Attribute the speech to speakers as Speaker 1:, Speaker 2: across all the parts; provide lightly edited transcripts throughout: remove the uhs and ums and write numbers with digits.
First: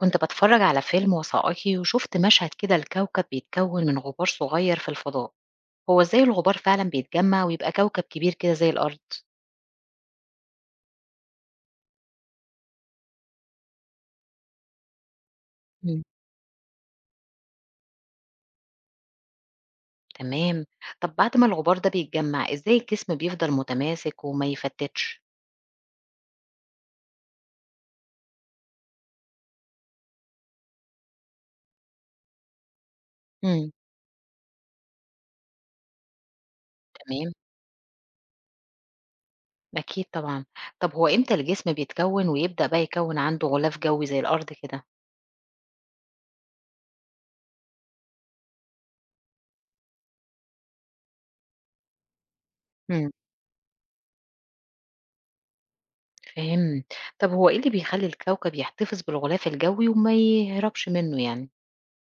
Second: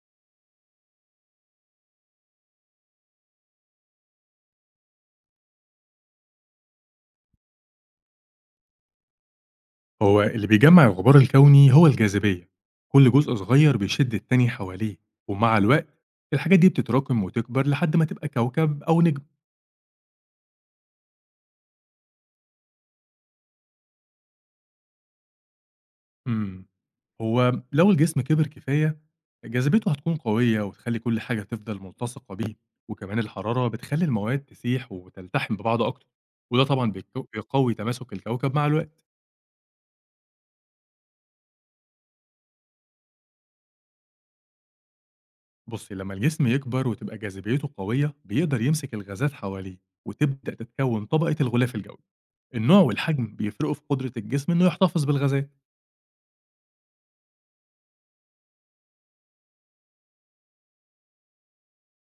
Speaker 1: كنت بتفرج على فيلم وثائقي وشفت مشهد كده الكوكب بيتكون من غبار صغير في الفضاء. هو ازاي الغبار فعلا بيتجمع ويبقى كوكب كبير كده زي الأرض؟
Speaker 2: هو اللي بيجمع الغبار الكوني هو الجاذبية. كل جزء صغير بيشد التاني حواليه، ومع الوقت
Speaker 1: مم.
Speaker 2: الحاجات دي بتتراكم وتكبر لحد ما تبقى كوكب أو نجم.
Speaker 1: تمام. طب بعد ما الغبار ده بيتجمع ازاي الجسم بيفضل متماسك وما يفتتش؟
Speaker 2: مم. هو لو الجسم كبر كفاية، جاذبيته هتكون قوية وتخلي كل حاجة تفضل ملتصقة بيه، وكمان الحرارة
Speaker 1: مم.
Speaker 2: بتخلي المواد تسيح وتلتحم ببعض أكتر. وده طبعا
Speaker 1: تمام،
Speaker 2: بيقوي تماسك الكوكب مع الوقت.
Speaker 1: أكيد طبعا. طب هو امتى الجسم بيتكون ويبدأ بقى يكون عنده غلاف جوي زي الأرض كده؟
Speaker 2: بصي لما الجسم يكبر وتبقى جاذبيته قوية، بيقدر يمسك الغازات حواليه وتبدأ تتكون طبقة الغلاف الجوي. النوع
Speaker 1: مم.
Speaker 2: والحجم بيفرقوا في قدرة الجسم إنه يحتفظ بالغازات.
Speaker 1: فهم. طب هو ايه اللي بيخلي الكوكب يحتفظ بالغلاف الجوي وما يهربش منه يعني؟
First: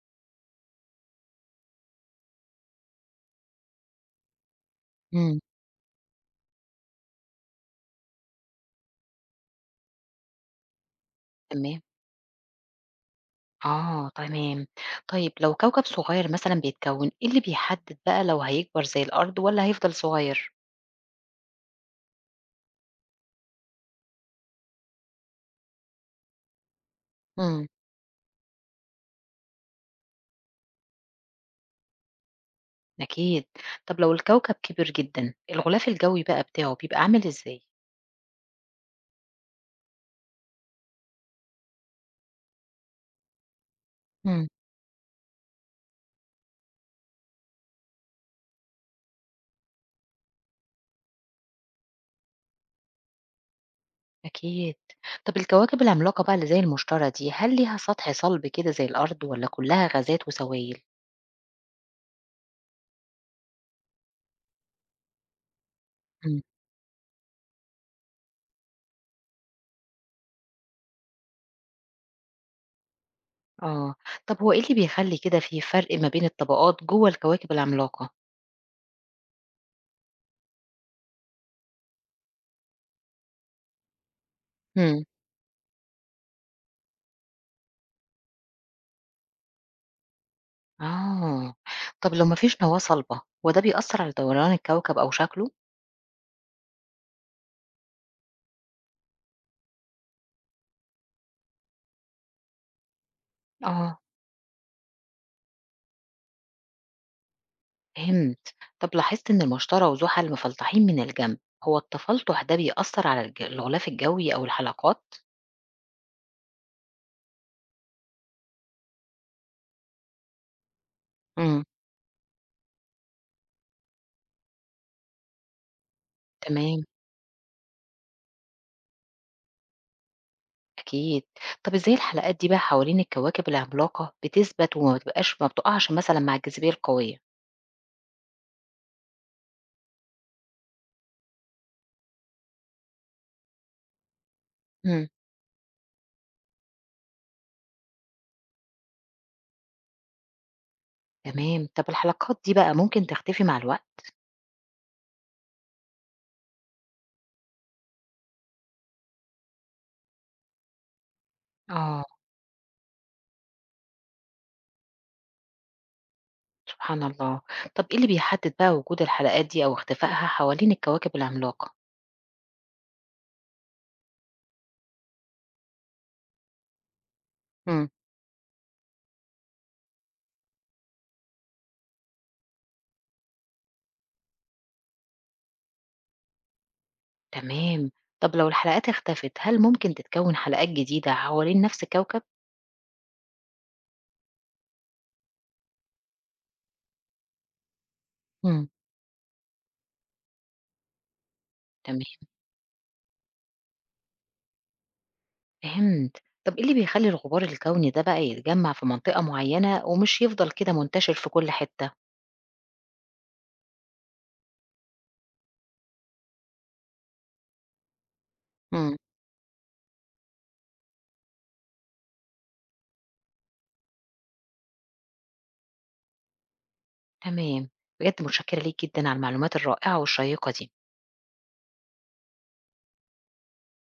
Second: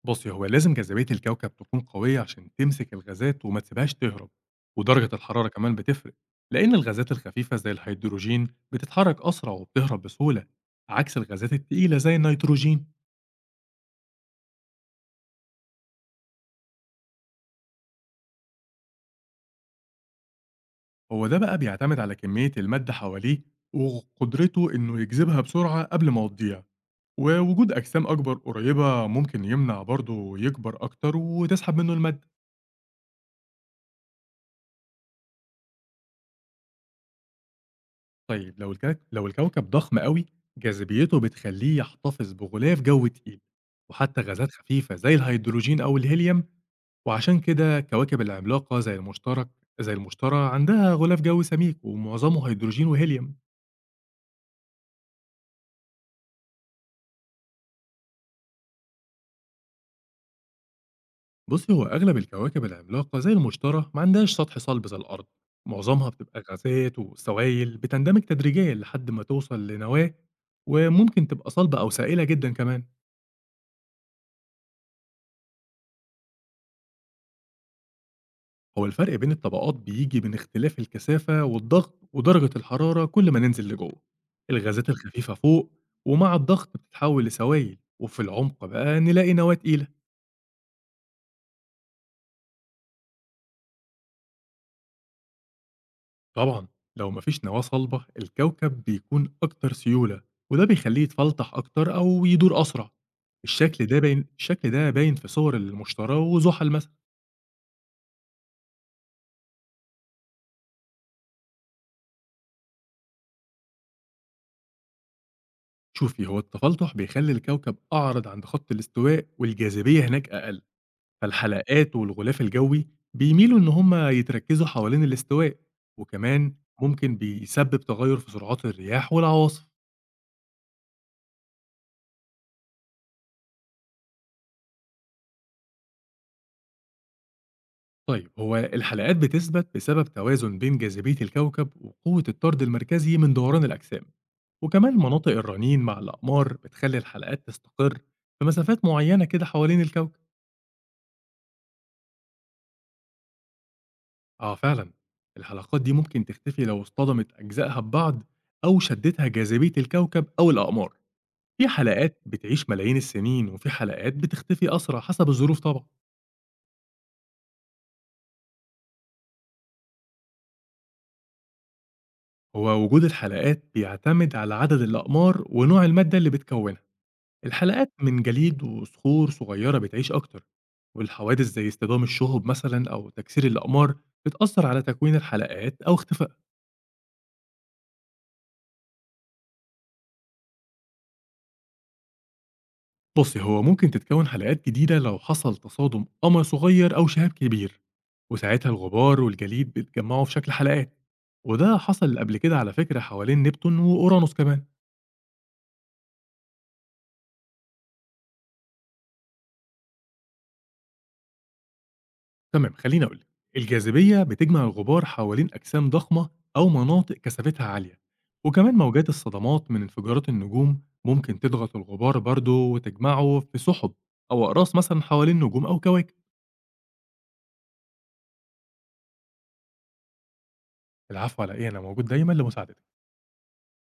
Speaker 2: بصي هو لازم جاذبية الكوكب تكون قوية عشان تمسك الغازات وما تسيبهاش تهرب، ودرجة
Speaker 1: مم.
Speaker 2: الحرارة كمان بتفرق، لأن الغازات الخفيفة زي الهيدروجين بتتحرك أسرع وبتهرب بسهولة، عكس الغازات
Speaker 1: تمام،
Speaker 2: التقيلة زي النيتروجين.
Speaker 1: آه تمام. طيب لو كوكب صغير مثلًا بيتكوِّن، إيه اللي بيحدد بقى لو هيكبر زي الأرض والّا هيفضل صغير؟
Speaker 2: هو ده بقى بيعتمد على كمية المادة حواليه وقدرته إنه يجذبها بسرعة قبل ما تضيع،
Speaker 1: إمم،
Speaker 2: ووجود أجسام أكبر قريبة ممكن يمنع برضه يكبر أكتر وتسحب منه المادة.
Speaker 1: أكيد. طب لو الكوكب كبر جدًا، الغلاف الجوي بقى بتاعه بيبقى عامل إزاي؟
Speaker 2: طيب لو الكوكب ضخم أوي، جاذبيته بتخلّيه يحتفظ بغلاف جو تقيل، وحتى
Speaker 1: إمم،
Speaker 2: غازات خفيفة زي الهيدروجين أو الهيليوم، وعشان كده الكواكب العملاقة زي المشتري عندها غلاف جو سميك ومعظمه هيدروجين وهيليوم.
Speaker 1: أكيد. طب الكواكب العملاقة بقى اللي زي المشتري دي، هل ليها سطح صلب كده زي الأرض والّا كلّها غازات وسوائل؟
Speaker 2: بُصّي، هو أغلب الكواكب العملاقة زي المشتري ما عندهاش سطح صلب زي الأرض، معظمها
Speaker 1: إمم،
Speaker 2: بتبقى غازات وسوايل بتندمج تدريجيًا لحد ما توصل لنواة، وممكن تبقى صلبة أو سائلة جدًا كمان.
Speaker 1: آه. طب هو إيه اللي بيخلّي كده في فرق ما بين الطبقات جوّه الكواكب العملاقة؟
Speaker 2: هو الفرق بين الطبقات بيجي من اختلاف الكثافة والضغط ودرجة الحرارة كل ما ننزل لجوه. الغازات
Speaker 1: إمم.
Speaker 2: الخفيفة فوق، ومع الضغط بتتحول لسوائل، وفي العمق بقى نلاقي نواة تقيلة.
Speaker 1: آه، طب لو ما فيش نواة صلبة هو ده بيأثر على دوران الكوكب أو شكله؟
Speaker 2: طبعا لو مفيش نواة صلبة، الكوكب بيكون أكتر سيولة، وده بيخليه يتفلتح أكتر أو يدور أسرع.
Speaker 1: آه،
Speaker 2: الشكل ده باين في صور المشتري وزحل مثلا.
Speaker 1: فهمت. طب لاحظت إن المشتري وزحل مفلطحين من الجنب، هو التفلطح ده بيأثر على الغلاف الجوي أو الحلقات؟
Speaker 2: شوفي هو التفلتح بيخلي الكوكب أعرض عند خط الاستواء، والجاذبية هناك أقل،
Speaker 1: امم.
Speaker 2: فالحلقات والغلاف الجوي بيميلوا إن هم يتركزوا حوالين الاستواء. وكمان
Speaker 1: تمام،
Speaker 2: ممكن بيسبب تغير في سرعات الرياح والعواصف.
Speaker 1: أكيد. طب إزاي الحلقات دي بقى حوالين الكواكب العملاقة بتثبت وما بتبقاش ما بتقعش مثلا مع الجاذبية القوية؟
Speaker 2: طيب هو الحلقات بتثبت بسبب توازن بين جاذبية الكوكب وقوة الطرد المركزي من دوران الأجسام، وكمان
Speaker 1: امم.
Speaker 2: مناطق الرنين مع الأقمار بتخلي الحلقات تستقر في مسافات معينة كده حوالين الكوكب.
Speaker 1: تمام، طب الحلقات دي بقى ممكن تختفي مع الوقت؟
Speaker 2: آه فعلا، الحلقات دي ممكن تختفي لو اصطدمت أجزائها ببعض، أو شدتها جاذبية الكوكب أو الأقمار. في
Speaker 1: آه،
Speaker 2: حلقات بتعيش ملايين السنين، وفي حلقات بتختفي أسرع حسب الظروف طبعا.
Speaker 1: سبحان الله. طب إيه اللي بيحدد بقى وجود الحلقات دي أو اختفائها حوالين الكواكب العملاقة؟
Speaker 2: هو وجود الحلقات بيعتمد على عدد الأقمار ونوع المادة اللي بتكونها.
Speaker 1: إمم،
Speaker 2: الحلقات من جليد وصخور صغيرة بتعيش أكتر، والحوادث زي اصطدام الشهب مثلا أو تكسير الأقمار بتأثر على تكوين الحلقات أو اختفاء.
Speaker 1: تمام. طب لو الحلقات اختفت، هل ممكن تتكوّن حلقات جديدة حوالين نفس الكوكب؟
Speaker 2: بصي هو ممكن تتكون حلقات جديدة لو حصل تصادم قمر صغير أو شهاب كبير،
Speaker 1: إمم.
Speaker 2: وساعتها الغبار والجليد بيتجمعوا في شكل حلقات. وده
Speaker 1: تمام،
Speaker 2: حصل قبل كده على فكرة حوالين نبتون وأورانوس كمان.
Speaker 1: فهمت. طب إيه اللي بيخلّي الغبار الكوني ده بقى يتجمّع في منطقة معيّنة ومش يفضل كده منتشر في كل حتة؟
Speaker 2: تمام، خليني أقول لك. الجاذبية بتجمع الغبار حوالين أجسام ضخمة أو مناطق كثافتها عالية، وكمان
Speaker 1: إمم.
Speaker 2: موجات الصدمات من انفجارات النجوم ممكن تضغط الغبار برضه وتجمعه في سحب أو أقراص مثلا حوالين نجوم أو كواكب.
Speaker 1: تمام، بجد متشكرة ليك جدًا على المعلومات الرائعة والشيّقة دي.
Speaker 2: العفو على إيه، أنا موجود دايما لمساعدتك.